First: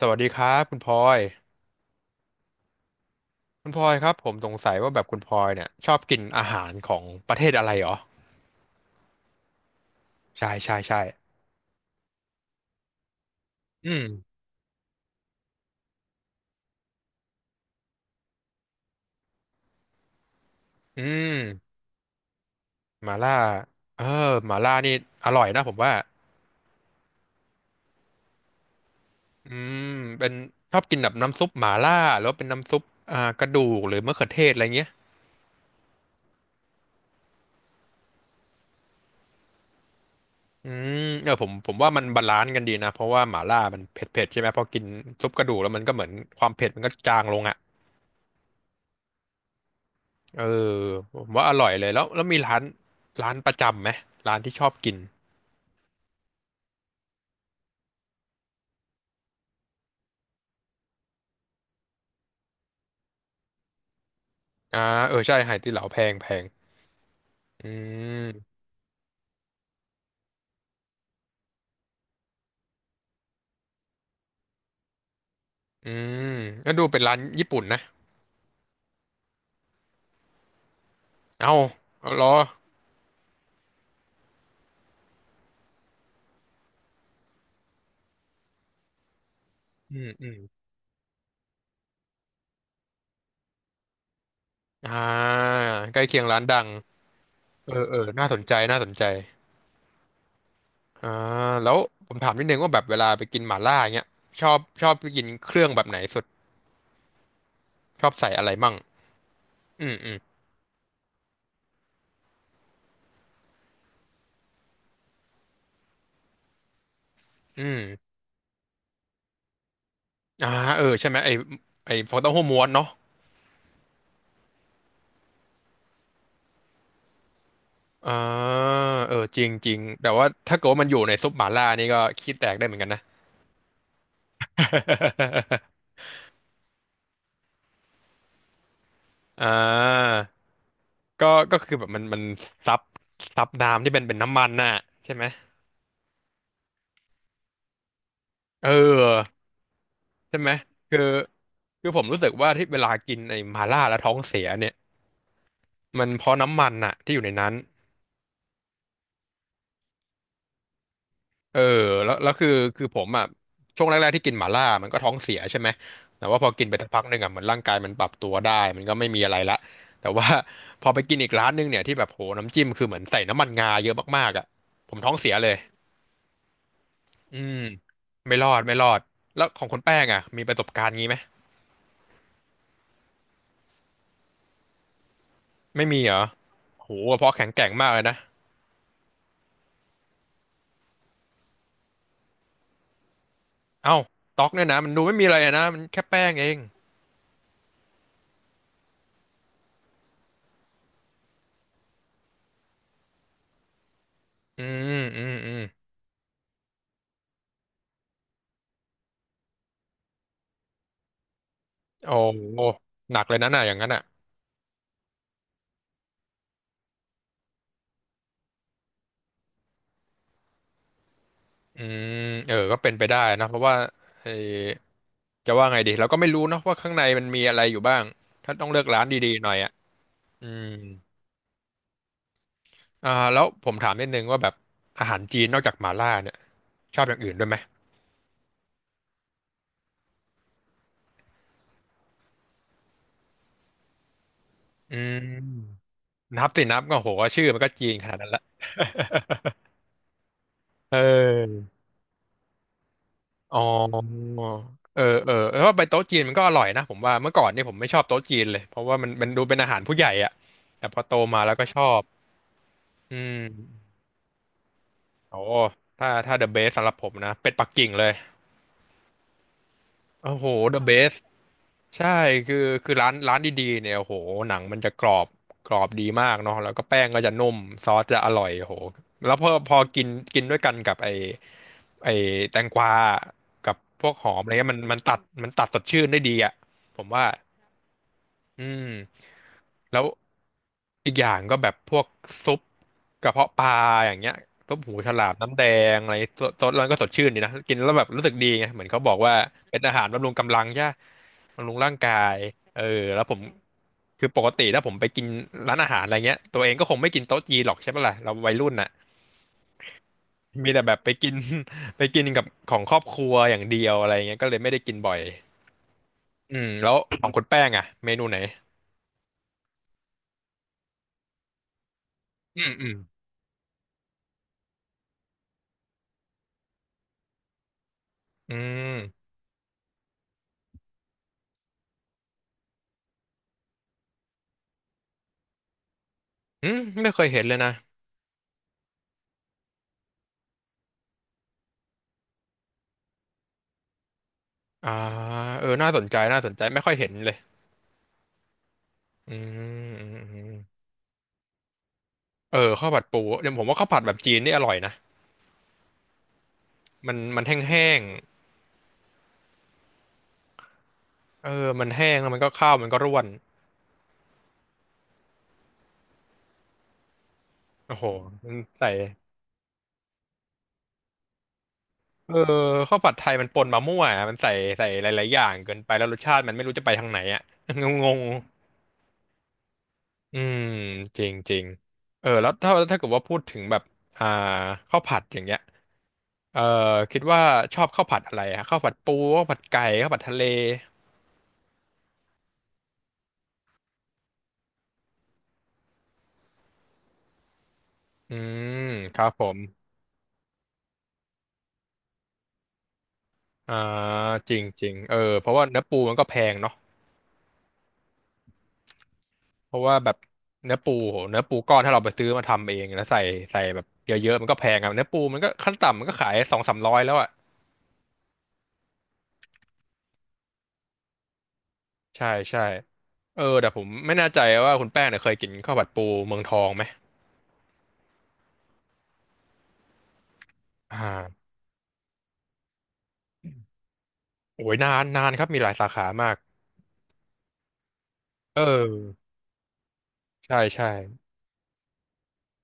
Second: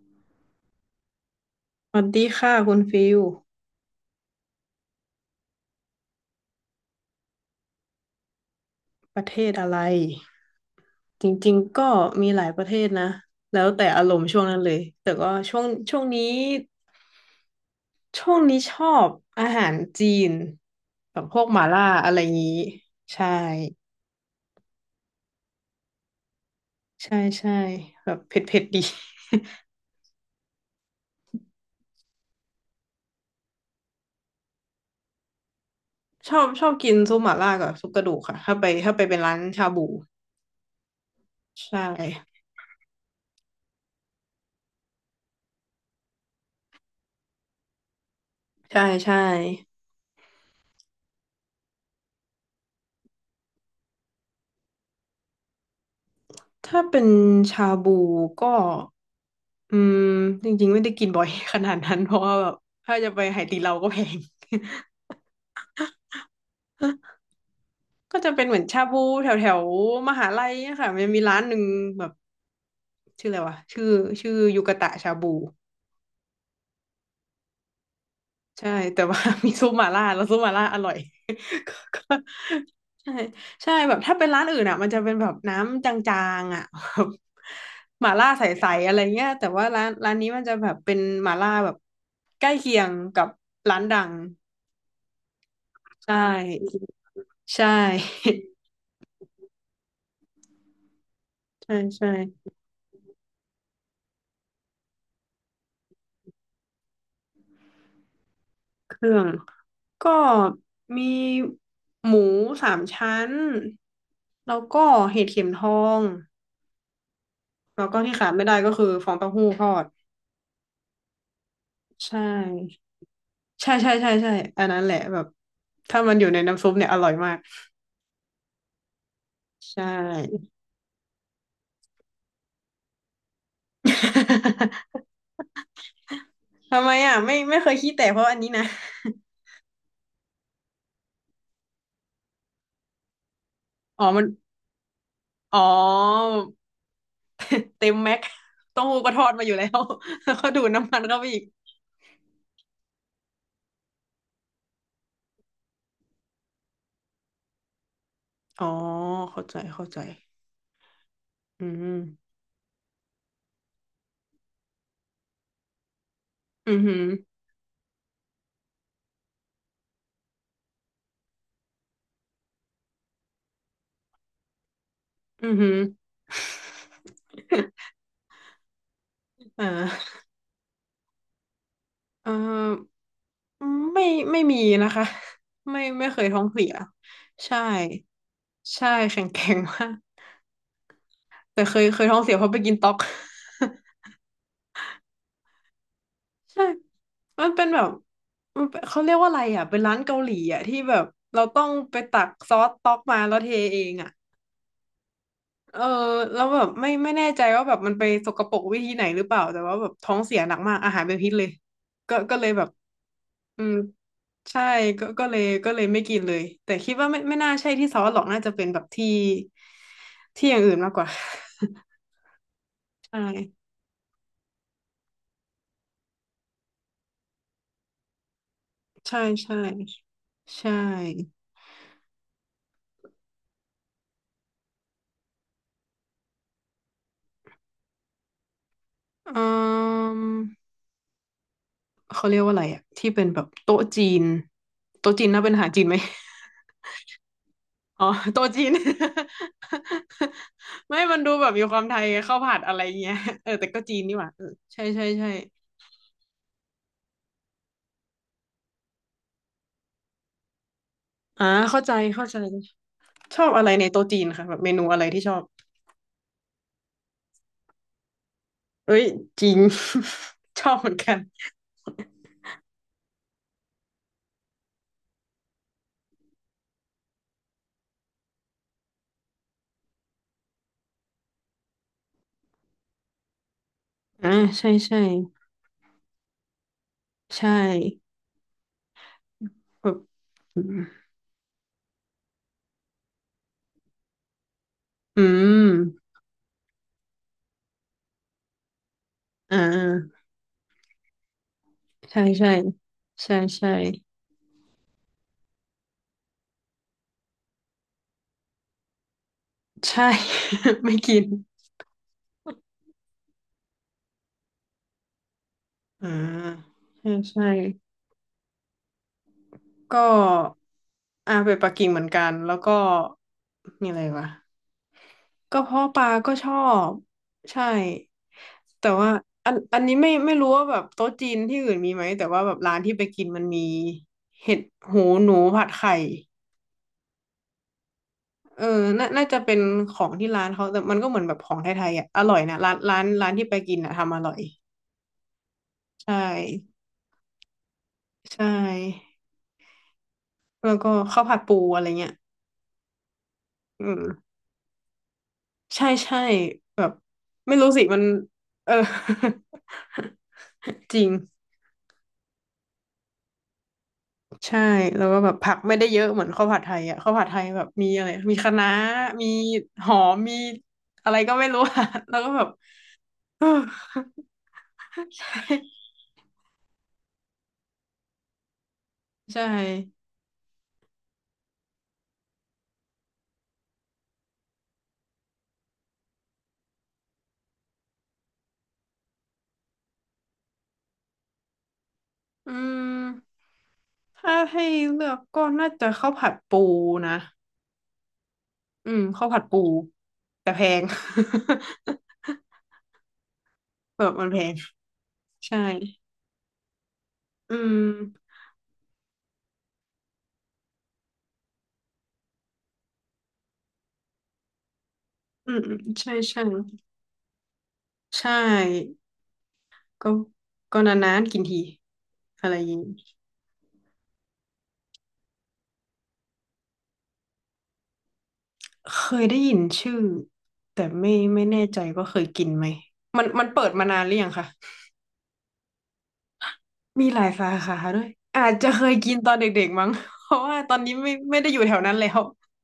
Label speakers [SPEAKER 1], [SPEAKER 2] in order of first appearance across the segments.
[SPEAKER 1] สวัสดีครับคุณพลอย
[SPEAKER 2] สวัสดีค่ะคุณฟิล
[SPEAKER 1] คุณพลอยครับผมสงสัยว่าแบบคุณพลอยเนี่ยชอบกินอาหารของประเทศอะไรเหรอ
[SPEAKER 2] ประเทศอะไร
[SPEAKER 1] ใช่ใช่ใช่
[SPEAKER 2] จริงๆก็มีหลายประเทศนะแล้วแต่
[SPEAKER 1] อื
[SPEAKER 2] อารมณ์
[SPEAKER 1] ม
[SPEAKER 2] ช่วงนั้นเลยแต่ก็ช่วงนี้ช่วงนี้ชอบอาหารจีน
[SPEAKER 1] อื
[SPEAKER 2] แบบพวกหม่า
[SPEAKER 1] ม
[SPEAKER 2] ล่าอะไรงี้
[SPEAKER 1] หมา
[SPEAKER 2] ใช่
[SPEAKER 1] ล่าเออหมาล่านี่อร่อยนะผมว่า
[SPEAKER 2] ใช่ใช่แบบเผ็ดๆดี
[SPEAKER 1] อืมเป็นชอบกินแบบน้ำซุปหมาล่าหรือว่าเป็นน้ำซุปกระดูกหรือมะเขือเทศอะไรเงี้ย
[SPEAKER 2] ชอบกินซุปหม่าล่ากับซุปกระดูกค่ะถ้าไปเป็นร้านชาบู
[SPEAKER 1] อืมเออผม
[SPEAKER 2] ใช่
[SPEAKER 1] ว่ามันบาลานซ์กันดีนะเพราะว่าหมาล่ามันเผ็ดเผ็ดใช่ไหมพอกินซุปกระดูกแล้วมันก็เหมือนความเผ็ดมันก็จางลงอ่ะ
[SPEAKER 2] ใช่ใช่
[SPEAKER 1] เออผมว่าอร่อยเลยแล้วมีร้านร้านประจำไหมร้านที่ชอบกิน
[SPEAKER 2] ถ้าเป็นชาบูก็อืมจริงๆไม่ได้กินบ่อย ขนาดนั้นเพราะว่าแบบถ้าจะไปไหตีเราก็แพง
[SPEAKER 1] อ่าเออใช่ไหตี้เหลาแพงแพง อื
[SPEAKER 2] ก็จะเป็นเห
[SPEAKER 1] ม
[SPEAKER 2] มือนชาบูแถวแถวมหาลัยอะค่ะมันมีร้านหนึ่งแบบชื่ออะไรวะชื่อยูกะตะชาบู
[SPEAKER 1] อืมก็ดูเป็นร้านญี่ปุ่นนะ
[SPEAKER 2] ใช่แต่ว่า มีซุปหม่าล่าแล้วซุปหม่าล่าอร่อย
[SPEAKER 1] เอ้า
[SPEAKER 2] ก็
[SPEAKER 1] เอาเหรอ
[SPEAKER 2] ใช่ใช่แบบถ้าเป็นร้านอื่นอ่ะมันจะเป็นแบบน้ำจางๆอ่ะแบบหม่าล่าใสๆอะไรเงี้ยแต่ว่าร้าน
[SPEAKER 1] อืม
[SPEAKER 2] ร้าน
[SPEAKER 1] อื
[SPEAKER 2] นี้
[SPEAKER 1] ม
[SPEAKER 2] มันจะแบบเป็นหม่าล่าแบบใกล้เคียงกับร้านดัง
[SPEAKER 1] อ่าใกล้
[SPEAKER 2] ใช
[SPEAKER 1] เคียงร้านดัง
[SPEAKER 2] ่ใช
[SPEAKER 1] เออเออน่า
[SPEAKER 2] ่
[SPEAKER 1] สนใจน่าสนใจอ่า แล้
[SPEAKER 2] ใช่
[SPEAKER 1] วผ
[SPEAKER 2] ใช่
[SPEAKER 1] มถามนิดนึงว่าแบบเวลาไปกินหม่าล่าเงี้ยชอบกินเครื่องแบบไหนสุดชอบใส่อะไรมั่ง
[SPEAKER 2] เครื่อง
[SPEAKER 1] อืมอื
[SPEAKER 2] ก็
[SPEAKER 1] ม
[SPEAKER 2] มีหมูสามชั้นแล้วก็เห็ดเข็มทอง
[SPEAKER 1] อืม
[SPEAKER 2] แล้วก็ที่ขาดไม่ได้ก็คือฟองเต้าหู้ทอด
[SPEAKER 1] อ่าเออใช่ไหมไอฟอ
[SPEAKER 2] ใช่
[SPEAKER 1] งเต้าหู้ม้วนเนาะ
[SPEAKER 2] ใช่ใช่ใช่ใช่อันนั้นแหละแบบถ้ามันอยู่ในน้ำซุปเนี่ยอร่อยมาก
[SPEAKER 1] อ่าเออจริงจริง
[SPEAKER 2] ใช
[SPEAKER 1] แต่ว่า
[SPEAKER 2] ่
[SPEAKER 1] ถ้าเกิดว่ามันอยู่ในซุปหม่าล่านี่ก็ขี้แตกได้เหมือนกันนะ
[SPEAKER 2] ทำไมอ่ะไม่เคยขี้แตกเพราะอันนี้นะ
[SPEAKER 1] อ่าก็ก็คือแบบมันซับซับน้ำที่เป็
[SPEAKER 2] อ๋
[SPEAKER 1] น
[SPEAKER 2] อ
[SPEAKER 1] เป็น
[SPEAKER 2] มัน
[SPEAKER 1] น้ำมันน่ะใช่ไหม
[SPEAKER 2] อ๋อ เต็มแม็ก
[SPEAKER 1] เ
[SPEAKER 2] เต้าหู้ก็ทอด
[SPEAKER 1] ออ
[SPEAKER 2] มาอยู่แล้วแล้ว
[SPEAKER 1] ใช่
[SPEAKER 2] ก็
[SPEAKER 1] ไหม
[SPEAKER 2] ดูดน้ำ
[SPEAKER 1] คื
[SPEAKER 2] มั
[SPEAKER 1] อ
[SPEAKER 2] นเข้าไปอีก
[SPEAKER 1] คือผมรู้สึกว่าที่เวลากินไอ้หม่าล่าแล้วท้องเสียเนี่ย มันเพราะน้ำมันน่ะที่อยู่ในนั้น
[SPEAKER 2] อ๋อเข้าใจเข้าใจ
[SPEAKER 1] เออ
[SPEAKER 2] อื
[SPEAKER 1] แล้ว
[SPEAKER 2] ม
[SPEAKER 1] คือคือผมอ่ะช่วงแรกๆที่กินหม่าล่ามันก็ท้องเสียใช่ไหมแต่ว่าพอกิน
[SPEAKER 2] อื
[SPEAKER 1] ไป
[SPEAKER 2] มอ
[SPEAKER 1] สัก
[SPEAKER 2] หื
[SPEAKER 1] พั
[SPEAKER 2] ม
[SPEAKER 1] กหนึ่งอ่ะเหมือนร่างกายมันปรับตัวได้มันก็ไม่มีอะไรละแต่ว่า พอไปกินอีกร้านหนึงเนี่ยที่แบบโหน้ำจิ้มคือเหมือนใส่น้ำมันงาเยอะมากๆอ่ะผมท้องเสีย
[SPEAKER 2] อ
[SPEAKER 1] เล
[SPEAKER 2] อือ
[SPEAKER 1] ย
[SPEAKER 2] หือ
[SPEAKER 1] อืมไม่รอดไม่รอดแล้วข
[SPEAKER 2] อ่
[SPEAKER 1] องคุณแป้ง
[SPEAKER 2] า
[SPEAKER 1] อ่ะมีประสบการณ์งี้ไหม
[SPEAKER 2] เออไม่ไม่มีนะคะไม่
[SPEAKER 1] ไม่มี
[SPEAKER 2] ไม่
[SPEAKER 1] เหร
[SPEAKER 2] เค
[SPEAKER 1] อ
[SPEAKER 2] ยท้องเสีย
[SPEAKER 1] โหกระเพราะแข็ง
[SPEAKER 2] ใช่
[SPEAKER 1] แกร่งมากเลยนะ
[SPEAKER 2] ใช่แข็งแข็งมาก แต่เคยท้องเสียเพราะไปกินต๊อก
[SPEAKER 1] เอ้าต๊อกเนี่ยนะมันดูไม่มีอะไรอะนะมันแค่แป้งเอง
[SPEAKER 2] ใช่มันเป็นแบบมันเป็นเขาเรียกว่าอะไรอ่ะเป็นร้านเกาหลีอ่ะที่แบบเราต้องไปตักซอสต๊อกมาแล้วเทเองอ่ะ
[SPEAKER 1] อืมอืมอืม
[SPEAKER 2] เออแล้วแบบไม่แน่ใจว่าแบบมันไปสกปรกวิธีไหนหรือเปล่าแต่ว่าแบบท้องเสียหนักมากอาหารเป็นพิษเลย
[SPEAKER 1] โอ้
[SPEAKER 2] ก็เลย
[SPEAKER 1] โห
[SPEAKER 2] แบบ
[SPEAKER 1] หนักเลยนะ
[SPEAKER 2] อื
[SPEAKER 1] น่ะอ
[SPEAKER 2] ม
[SPEAKER 1] ย่างนั้นอ่ะ
[SPEAKER 2] ใช่ก็เลยก็เลยไม่กินเลยแต่คิดว่าไม่น่าใช่ที่ซอสหรอกน่าจะเป็นแบบที่อย่างอื่นมากกว่า
[SPEAKER 1] อืมเออก็เป็น ไปได้
[SPEAKER 2] ใช่
[SPEAKER 1] นะเพราะว่าเออจะว่าไงดีเราก็ไม่รู้เนาะว่าข้างในมันมีอะไรอยู่บ้างถ้าต้องเลือกร้าน
[SPEAKER 2] ใช่
[SPEAKER 1] ดีๆหน่อ
[SPEAKER 2] ใช่
[SPEAKER 1] ยอ่ะอื
[SPEAKER 2] ใช่
[SPEAKER 1] มอ่าแล้วผมถามนิดนึงว่าแบบอาหารจีนนอกจากหม่าล่าเนี่ยชอบอย่างอื่นด้วยไหม
[SPEAKER 2] อืมเขาเรียกว่าอะไรอะที่เป็นแบบโต๊ะจีน
[SPEAKER 1] อื
[SPEAKER 2] โต๊ะจีนน่าเป็นอาหารจี
[SPEAKER 1] ม
[SPEAKER 2] นไหม
[SPEAKER 1] นับสินับก็โหชื่อมันก็จีน
[SPEAKER 2] อ๋
[SPEAKER 1] ข
[SPEAKER 2] อ
[SPEAKER 1] นาดนั้นละ
[SPEAKER 2] โต๊ะจีน
[SPEAKER 1] เ
[SPEAKER 2] ไม่มันดูแบบมี
[SPEAKER 1] ออ
[SPEAKER 2] ความไทยไงข้าวผัดอะไรเงี้ยเออ
[SPEAKER 1] อ๋อ
[SPEAKER 2] แต่ก็จีนนี่หว่าเออใช่
[SPEAKER 1] เอ
[SPEAKER 2] ใช่
[SPEAKER 1] อ
[SPEAKER 2] ใช่
[SPEAKER 1] เออแล้วว่าไปโต๊ะจีนมันก็อร่อยนะผมว่าเมื่อก่อนนี่ผมไม่ชอบโต๊ะจีนเลยเพราะว่ามันดูเป็นอาหารผู้ใหญ่อะแต่พอโตมา
[SPEAKER 2] อ่า
[SPEAKER 1] แล้วก็ช
[SPEAKER 2] เข้า
[SPEAKER 1] อ
[SPEAKER 2] ใจ
[SPEAKER 1] บ
[SPEAKER 2] เข้าใจ
[SPEAKER 1] อื
[SPEAKER 2] ชอบอะไรใน
[SPEAKER 1] ม
[SPEAKER 2] โต๊ะจีนคะแบบเมนูอะไรที่ช
[SPEAKER 1] โอ้
[SPEAKER 2] อบ
[SPEAKER 1] ถ้าเดอะเบสสำหรับผมนะเป็ดปักกิ่งเลย
[SPEAKER 2] เอ้ยจริง
[SPEAKER 1] โอ้โห
[SPEAKER 2] ชอ
[SPEAKER 1] เด
[SPEAKER 2] บ
[SPEAKER 1] อะ
[SPEAKER 2] เห
[SPEAKER 1] เบ
[SPEAKER 2] มือน
[SPEAKER 1] ส
[SPEAKER 2] กัน
[SPEAKER 1] ใช่คือคือร้านดีๆเนี่ยโอ้โหหนังมันจะกรอบกรอบดีมากเนาะแล้วก็แป้งก็จะนุ่มซอสจะอร่อยโอ้โหแล้วพอกินกินด้วยกันกับไอแตงกวากับพวกห
[SPEAKER 2] อ่า
[SPEAKER 1] อมอะไรเงี้
[SPEAKER 2] ใช่
[SPEAKER 1] ยมันมั
[SPEAKER 2] ใช่
[SPEAKER 1] นตัดมันตัดสดชื่นได้ดีอ่ะผมว่า
[SPEAKER 2] ใช่
[SPEAKER 1] อืม
[SPEAKER 2] แบบ
[SPEAKER 1] แล้ว
[SPEAKER 2] อืม
[SPEAKER 1] อีกอย่างก็แบบพวกซุปกระเพาะปลาอย่างเงี้ยซุปหูฉลา
[SPEAKER 2] อื
[SPEAKER 1] มน้ำแด
[SPEAKER 2] ม
[SPEAKER 1] งอะไรซดซดแล้วก็สดชื่นดีนะกินแล้วแบบรู้สึกดีไงเหมือนเขาบอกว่า
[SPEAKER 2] อ่
[SPEAKER 1] เป็นอาหาร
[SPEAKER 2] า
[SPEAKER 1] บำรุงกำลังใช่ปะบำรุงร่างกา
[SPEAKER 2] ใช่
[SPEAKER 1] ย
[SPEAKER 2] ใช่
[SPEAKER 1] เออแล้วผ
[SPEAKER 2] ใช่
[SPEAKER 1] ม
[SPEAKER 2] ใช่
[SPEAKER 1] คือปกติถ้าผมไปกินร้านอาหารอะไรเงี้ยตัวเองก็คงไม่กินโต๊ะจีนหรอกใช่ปะล่ะเราวัยรุ่นน่ะ
[SPEAKER 2] ใช่
[SPEAKER 1] มีแต่ แบ
[SPEAKER 2] ไม่
[SPEAKER 1] บไป
[SPEAKER 2] กิน
[SPEAKER 1] กิน ไปกินกับของครอบครัวอย่างเดียวอะไรเงี้ยก็เลยไม่ได้กินบ่อย
[SPEAKER 2] อ่า
[SPEAKER 1] อืมแล้ว
[SPEAKER 2] ใช่
[SPEAKER 1] ของคุณ
[SPEAKER 2] ใช่
[SPEAKER 1] แป้งอะเมนูไหน
[SPEAKER 2] ก็อ่าไปปักกิ่งเหมือนกันแล้ว
[SPEAKER 1] อืม
[SPEAKER 2] ก็
[SPEAKER 1] อืม
[SPEAKER 2] มีอะไรวะก็เพาะปลาก็ชอบใช่
[SPEAKER 1] อื
[SPEAKER 2] แต่ว่า
[SPEAKER 1] ม
[SPEAKER 2] อันนี้ไม่รู้ว่าแบบโต๊ะจีนที่อื่นมีไหมแต่ว่าแบบร้านที่ไปกินมันมีเห็ดหูหนูผัดไข่
[SPEAKER 1] อืมไม่เคยเห็นเลยนะ
[SPEAKER 2] เออน่าน่าจะเป็นของที่ร้านเขาแต่มันก็เหมือนแบบของไทยๆอ่ะอร่อยนะร้านร้านที่ไปกินอ่ะทำอร่อย
[SPEAKER 1] อ่าเออน่าสน
[SPEAKER 2] ใช่
[SPEAKER 1] ใจน่าสนใจไม่ค่อยเห็นเลย
[SPEAKER 2] ใช่
[SPEAKER 1] อืมอืมอืม
[SPEAKER 2] แล้วก็ข้าวผัดปูอะไรเงี้ย
[SPEAKER 1] เออข้าวผัดปูเดี๋ยวผมว่า
[SPEAKER 2] อื
[SPEAKER 1] ข้าวผัดแบบ
[SPEAKER 2] ม
[SPEAKER 1] จีนนี่อร่อยนะ
[SPEAKER 2] ใช่ใช่แบบ
[SPEAKER 1] มันมันแ
[SPEAKER 2] ไม่รู้สิ
[SPEAKER 1] ห้
[SPEAKER 2] มั
[SPEAKER 1] ง
[SPEAKER 2] นเออ จริง
[SPEAKER 1] ๆเออมันแห้งแล้วมันก็ข้าวมันก็ร่วน
[SPEAKER 2] ใช่แล้วก็แบบผักไม่ได้เยอะเหมือนข้าวผัดไทยอ่ะข้าวผัดไทยแบบมี
[SPEAKER 1] โอ้
[SPEAKER 2] อะ
[SPEAKER 1] โห
[SPEAKER 2] ไรมี
[SPEAKER 1] มั
[SPEAKER 2] คะ
[SPEAKER 1] น
[SPEAKER 2] น้า
[SPEAKER 1] ใส่
[SPEAKER 2] มีหอมมีอะไรก็ไม่รู้ อ่ะแล้วก็
[SPEAKER 1] เอ
[SPEAKER 2] แบบ
[SPEAKER 1] อข้าวผัดไทย
[SPEAKER 2] เอ
[SPEAKER 1] มั
[SPEAKER 2] อ
[SPEAKER 1] นปนมามั่วอะมันใส่ใส่หลายๆอย่างเกินไปแล้วรสชาติมันไม่รู้จะไปทางไหนอ่ะ งง
[SPEAKER 2] ใช่
[SPEAKER 1] ๆอืมจริงจริงเออแล้วถ้าเกิดว่าพูดถึงแบบอ่าข้าวผัดอย่างเงี้ย เอ่อคิดว่าชอบข้าวผัดอะไรฮะข้าวผัดปูข้าวผัดไก่ข้าวผัดทะเล
[SPEAKER 2] อืมถ้าให้เลือกก็น่าจะข้าวผัดปูนะ
[SPEAKER 1] อืม
[SPEAKER 2] อืม
[SPEAKER 1] ครั
[SPEAKER 2] ข้าว
[SPEAKER 1] บ
[SPEAKER 2] ผั
[SPEAKER 1] ผ
[SPEAKER 2] ด
[SPEAKER 1] ม
[SPEAKER 2] ปูแต่แพง
[SPEAKER 1] อ่า
[SPEAKER 2] แบบมันแพ
[SPEAKER 1] จ
[SPEAKER 2] ง
[SPEAKER 1] ริงจริงเออเพราะ
[SPEAKER 2] ใช่
[SPEAKER 1] ว่าเนื้อปูมันก็แพงเนาะ
[SPEAKER 2] อืม
[SPEAKER 1] เพราะว่าแบบเนื้อปูโหเนื้อปูก้อนถ้าเราไปซื้อมาทำเองแล้วใส่แบบเยอะๆมันก็แพงอะเนื้อปูมันก็
[SPEAKER 2] อืม
[SPEAKER 1] ขั้
[SPEAKER 2] อื
[SPEAKER 1] น
[SPEAKER 2] ม
[SPEAKER 1] ต่ำมัน
[SPEAKER 2] ใช่
[SPEAKER 1] ก็ขาย
[SPEAKER 2] ใช่
[SPEAKER 1] 200-300แล้วอ่ะ
[SPEAKER 2] ใช่ ก็ก็นานๆกินที
[SPEAKER 1] ใช่
[SPEAKER 2] อะไร
[SPEAKER 1] ใช่
[SPEAKER 2] อย่างงี้
[SPEAKER 1] เออแต่ผมไม่แน่ใจว่าคุณแป้งเนี่ยเคยกินข้าวผัดปูเมืองทองไหม
[SPEAKER 2] เคยได้ยินชื่อแต่
[SPEAKER 1] อ่
[SPEAKER 2] ไม่
[SPEAKER 1] า
[SPEAKER 2] แน่ใจว่าเคยกินไหมมันเปิดมานานหรือยังคะ
[SPEAKER 1] โอ้ยนานนานครับมีหลายสาขามาก
[SPEAKER 2] มีหลายสาขาด้วยอาจ
[SPEAKER 1] เออ
[SPEAKER 2] จะเคยกินตอนเด็กๆมั้ง เพราะ
[SPEAKER 1] ใช่
[SPEAKER 2] ว่าตอน
[SPEAKER 1] ใช่
[SPEAKER 2] นี้ไม่ได้อยู่แถวนั้นแล้ว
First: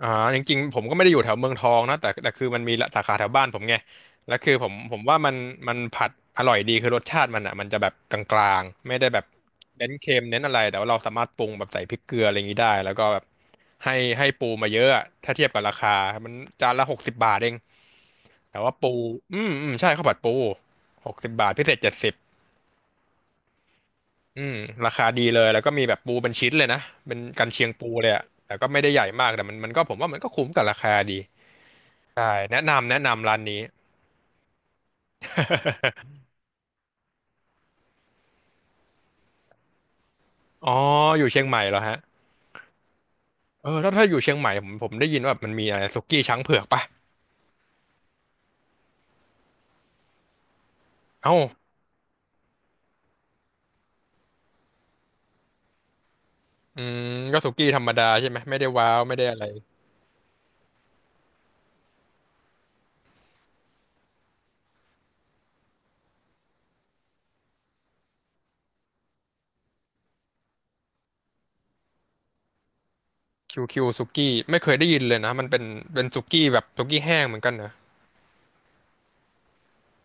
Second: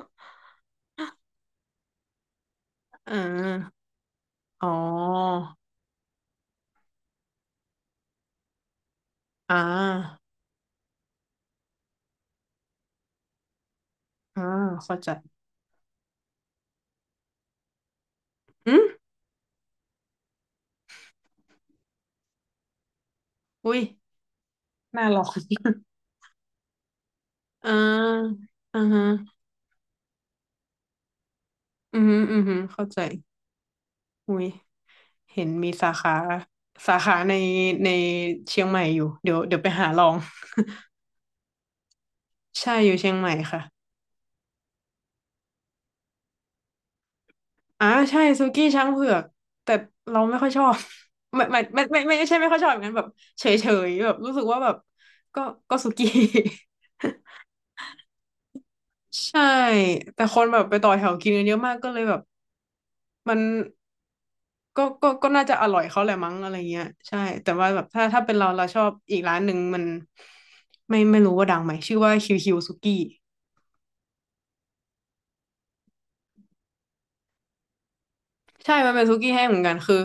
[SPEAKER 1] อ่าจริงๆผมก็ไม่ได้อยู่แถวเมืองทองนะแต่คือมันมีสา
[SPEAKER 2] อ่
[SPEAKER 1] ขาแถวบ้านผมไง
[SPEAKER 2] า
[SPEAKER 1] แล้วคือผ
[SPEAKER 2] อ๋อ
[SPEAKER 1] มผมว่ามันผัดอร่อยดีคือรสชาติมันอ่ะมันจะแบบกลางๆไม่ได้แบบ
[SPEAKER 2] อ่
[SPEAKER 1] เน้นเค็
[SPEAKER 2] า
[SPEAKER 1] มเน้นอะไรแต่ว่าเราสามารถปรุงแบบใส่พริกเกลืออะไรอย่างนี้ได้แล้วก็แบบให้ให้
[SPEAKER 2] อ่า
[SPEAKER 1] ปูมาเยอะ
[SPEAKER 2] เข้า
[SPEAKER 1] อะ
[SPEAKER 2] ใจ
[SPEAKER 1] ถ้าเทียบกับราคามันจานละหกสิบบาทเองแต่
[SPEAKER 2] อื
[SPEAKER 1] ว่าปู
[SPEAKER 2] ม
[SPEAKER 1] อืมอืมใช่ข้าวผัดปูหกสิบบาทพิเศษ70
[SPEAKER 2] อุ้ย
[SPEAKER 1] อืมราคา
[SPEAKER 2] น่าลอ
[SPEAKER 1] ดี
[SPEAKER 2] ง
[SPEAKER 1] เลยแล้วก็มีแบบปูเป็นชิ้นเลยนะเป็นกันเชีย
[SPEAKER 2] อ่
[SPEAKER 1] งปูเลยอะ
[SPEAKER 2] า
[SPEAKER 1] แต่ก็ไม่
[SPEAKER 2] อ่า
[SPEAKER 1] ได้ให
[SPEAKER 2] ฮะ
[SPEAKER 1] ญ่มากแต่มันก็ผมว่ามันก็คุ้มกับราคาดี
[SPEAKER 2] อืมอหืม
[SPEAKER 1] ใช่
[SPEAKER 2] ออือหือ
[SPEAKER 1] แนะ
[SPEAKER 2] เข้า
[SPEAKER 1] นำ
[SPEAKER 2] ใจ
[SPEAKER 1] แนะนำร้านนี้
[SPEAKER 2] อุ้ย เห็นมีสาขา สาขาในในเชียงใหม่อยู่เดี๋ยวไปหาลอง
[SPEAKER 1] อ๋ออยู่เชียงใหม่เหรอฮะ
[SPEAKER 2] ใช่อยู่เชียงใหม่ค่ะ
[SPEAKER 1] เออแล้วถ้าอยู่เชียงใหม่ผมได้ยินว่ามันมีอะไรสุกี้ช้างเผือกปะ
[SPEAKER 2] อ่าใช่ซูกี้ช้างเผือกแต่เราไม่ค่อยชอบ
[SPEAKER 1] เอ้า
[SPEAKER 2] ไม่ไม่ไม่ไม่ไม่ไม่ใช่ไม่ค่อยชอบอย่างนั้นแบบเฉยเฉยแบบรู้สึกว่าแบบก็ก็ซูกี้
[SPEAKER 1] อืมก็สุกี้ธรรมดาใช่ไหมไม่ได้ว้าวไม่ได้ อะ
[SPEAKER 2] ใช่
[SPEAKER 1] ไร
[SPEAKER 2] แต่คนแบบไปต่อแถวกินกันเยอะมากก็เลยแบบมันก็ก็ก็น่าจะอร่อยเขาแหละมั้งอะไรเงี้ยใช่แต่ว่าแบบถ้าเป็นเราชอบอีกร้านหนึ่งมันไม่รู้ว่าดังไหมชื่อว่าคิวคิวซูกี้
[SPEAKER 1] คิวคิวสุกี้ไม่เคยได้ยินเลยนะมันเป็นเป็นสุกี้แบบสุกี้แห้งเหมือนกันนะ
[SPEAKER 2] ใช่ มันเป็นสุกี้แห้งเหมือนกัน คือ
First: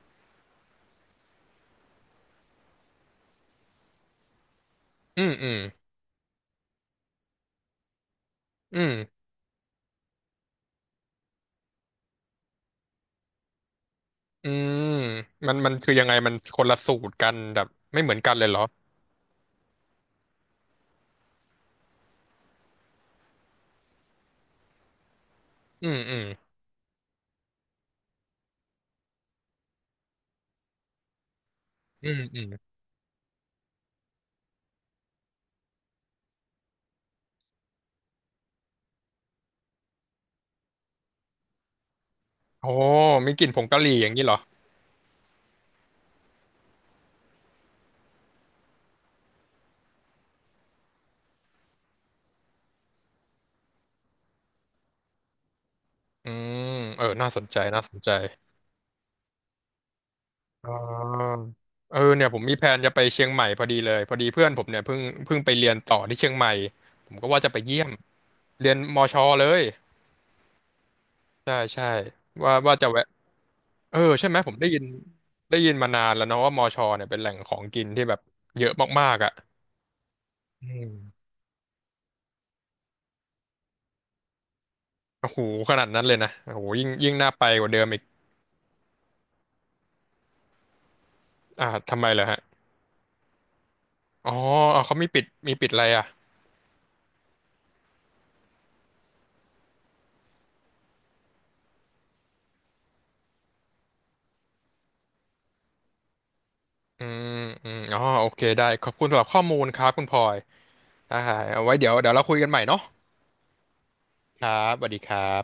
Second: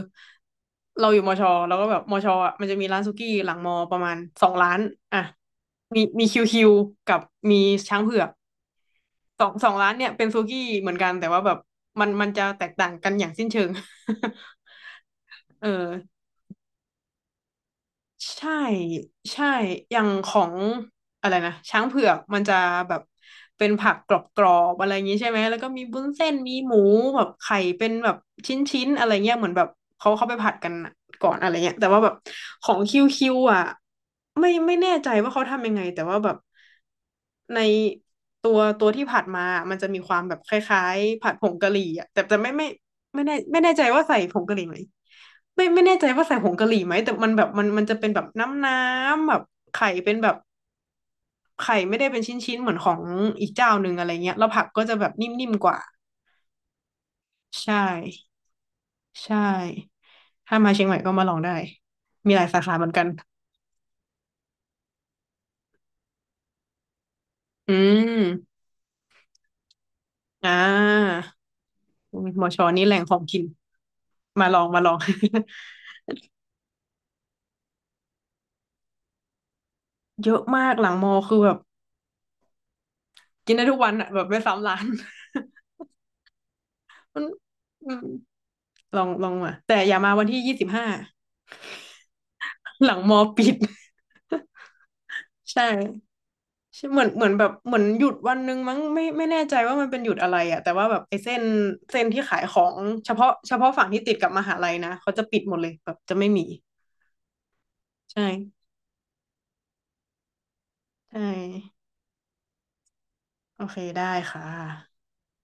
[SPEAKER 2] เราอยู่มอชอแล้วก็แบบมอชออ่ะมันจะมีร้านสุกี้หลังมอประมาณสองร้าน
[SPEAKER 1] อ
[SPEAKER 2] อ่ะ
[SPEAKER 1] อืมอืม
[SPEAKER 2] มีคิวคิวกับมีช้างเผือก
[SPEAKER 1] อืม
[SPEAKER 2] สองร้านเนี่ยเป็นสุกี้เหมือนกันแต่ว่าแบบมันจะแตกต่างกันอย่างสิ้นเชิง
[SPEAKER 1] อืมมัน
[SPEAKER 2] เอ
[SPEAKER 1] มันคือ
[SPEAKER 2] อ
[SPEAKER 1] ยังไงมันคนละสูตรกันแบบไม่เหมือนกันเลย
[SPEAKER 2] ใช่
[SPEAKER 1] เหรอ
[SPEAKER 2] ใช่อย่างของอะไรนะช้างเผือกมันจะแบบเป็นผักกรอบๆอะไรอย่างนี้ใช่ไหมแล้วก็มี
[SPEAKER 1] อืม
[SPEAKER 2] บุ้น
[SPEAKER 1] อืม
[SPEAKER 2] เส้นมีหมูแบบไข่เป็นแบบชิ้นๆอะไรเงี้ยเหมือนแบบเขาเขาไปผัดกันก่อนอะไรเงี้ยแต่ว่า
[SPEAKER 1] อื
[SPEAKER 2] แบบ
[SPEAKER 1] มอืม
[SPEAKER 2] ของคิวคิวอ่ะไม่แน่ใจว่าเขาทำยังไงแต่ว่าแบบในตัวตัวที่ผัดมามันจะมีความแบบคล้ายๆผัดผงกะหรี่อ่ะแต่แต่ไม่ไม่
[SPEAKER 1] โอ้
[SPEAKER 2] ไม่
[SPEAKER 1] มี
[SPEAKER 2] แน่
[SPEAKER 1] กลิ่นผ
[SPEAKER 2] ไม่
[SPEAKER 1] ง
[SPEAKER 2] แน่
[SPEAKER 1] กะ
[SPEAKER 2] ใจ
[SPEAKER 1] หรี่
[SPEAKER 2] ว่า
[SPEAKER 1] อย่าง
[SPEAKER 2] ใส่
[SPEAKER 1] นี้เหร
[SPEAKER 2] ผ
[SPEAKER 1] อ
[SPEAKER 2] งกะหรี่ไหม ไม่แน่ใจว่าใส่ผงกะหรี่ไหมแต่มันแบบมันจะเป็นแบบน้ำน้ำแบบไข่เป็นแบบไข่ไม่ได้เป็นชิ้นๆเหมือนของอีกเจ้าหนึ่งอะไรเงี้ยแล้วผักก็จะแบบนิ่มๆกว่า
[SPEAKER 1] อืมเออน่าสนใจ
[SPEAKER 2] ใช่
[SPEAKER 1] น่าสนใจ
[SPEAKER 2] ใช่ถ้า
[SPEAKER 1] อ๋
[SPEAKER 2] มา
[SPEAKER 1] อ
[SPEAKER 2] เชียงใหม่ก็มาลองได้
[SPEAKER 1] เออเนี่ย
[SPEAKER 2] มี
[SPEAKER 1] ผ
[SPEAKER 2] ห
[SPEAKER 1] ม
[SPEAKER 2] ลาย
[SPEAKER 1] มี
[SPEAKER 2] สา
[SPEAKER 1] แผ
[SPEAKER 2] ขา
[SPEAKER 1] น
[SPEAKER 2] เหมื
[SPEAKER 1] จะ
[SPEAKER 2] อน
[SPEAKER 1] ไป
[SPEAKER 2] กัน
[SPEAKER 1] เชียงใหม่พอดีเลยพอดีเพื่อนผมเนี่ยเพิ่งไปเรียนต่อที่เชียงใหม่ผมก็ว่าจะไป
[SPEAKER 2] อื
[SPEAKER 1] เยี่ยม
[SPEAKER 2] ม
[SPEAKER 1] เรียนมชเลย
[SPEAKER 2] อ่า
[SPEAKER 1] ใช่ใช่
[SPEAKER 2] หมอ
[SPEAKER 1] ว่า
[SPEAKER 2] ชอ
[SPEAKER 1] ว่า
[SPEAKER 2] นี่
[SPEAKER 1] จะ
[SPEAKER 2] แหล่
[SPEAKER 1] แวะ
[SPEAKER 2] งของกิน
[SPEAKER 1] เออใช่ไหม
[SPEAKER 2] มา
[SPEAKER 1] ผ
[SPEAKER 2] ล
[SPEAKER 1] ม
[SPEAKER 2] อ
[SPEAKER 1] ได้
[SPEAKER 2] ง
[SPEAKER 1] ยิ
[SPEAKER 2] มา
[SPEAKER 1] น
[SPEAKER 2] ลอง
[SPEAKER 1] ได้ยิน มานานแล้วเนาะว่ามชเนี่ยเป็นแหล่งของกินที่แบบเยอะมากๆอ่ะ
[SPEAKER 2] เยอะ
[SPEAKER 1] อื
[SPEAKER 2] มากห
[SPEAKER 1] ม
[SPEAKER 2] ลังมอคือแบบกินได้ทุกวันอ่ะแบบไม่ซ้ำร้าน
[SPEAKER 1] โอ้โหขนาดนั้นเลยนะโอ้โหยิ่งยิ่ง
[SPEAKER 2] มัน
[SPEAKER 1] น่าไปกว่าเดิม
[SPEAKER 2] อื
[SPEAKER 1] อีก
[SPEAKER 2] มลองมาแต่อย่ามาวันที่25
[SPEAKER 1] อ่าทำไมเหรอฮะ
[SPEAKER 2] หลังมอปิด
[SPEAKER 1] อ๋อ เอาเขามีปิดมี
[SPEAKER 2] ใช่
[SPEAKER 1] ปิดอะไรอ่ะ
[SPEAKER 2] ใช่เหมือนแบบเหมือนหยุดวันหนึงมั้งไม่แน่ใจว่ามันเป็นหยุดอะไรอะแต่ว่าแบบไอ้เส้นที่ขายของเฉพาะฝั่งที่ติดกับมหาลัยนะเขาจะปิดหมดเลยแบบจะไม่มี
[SPEAKER 1] อืมอืมอ๋อ
[SPEAKER 2] ใ
[SPEAKER 1] โอเค ได้
[SPEAKER 2] ช่
[SPEAKER 1] ขอบคุณสำหรับข้อมูลครับคุณพลอยได้
[SPEAKER 2] ใช่
[SPEAKER 1] เอาไว้เดี๋ยวเราคุยกันใหม่เนาะ
[SPEAKER 2] โอเคได้
[SPEAKER 1] ค
[SPEAKER 2] ค่ะ
[SPEAKER 1] รับสวัสดีครับ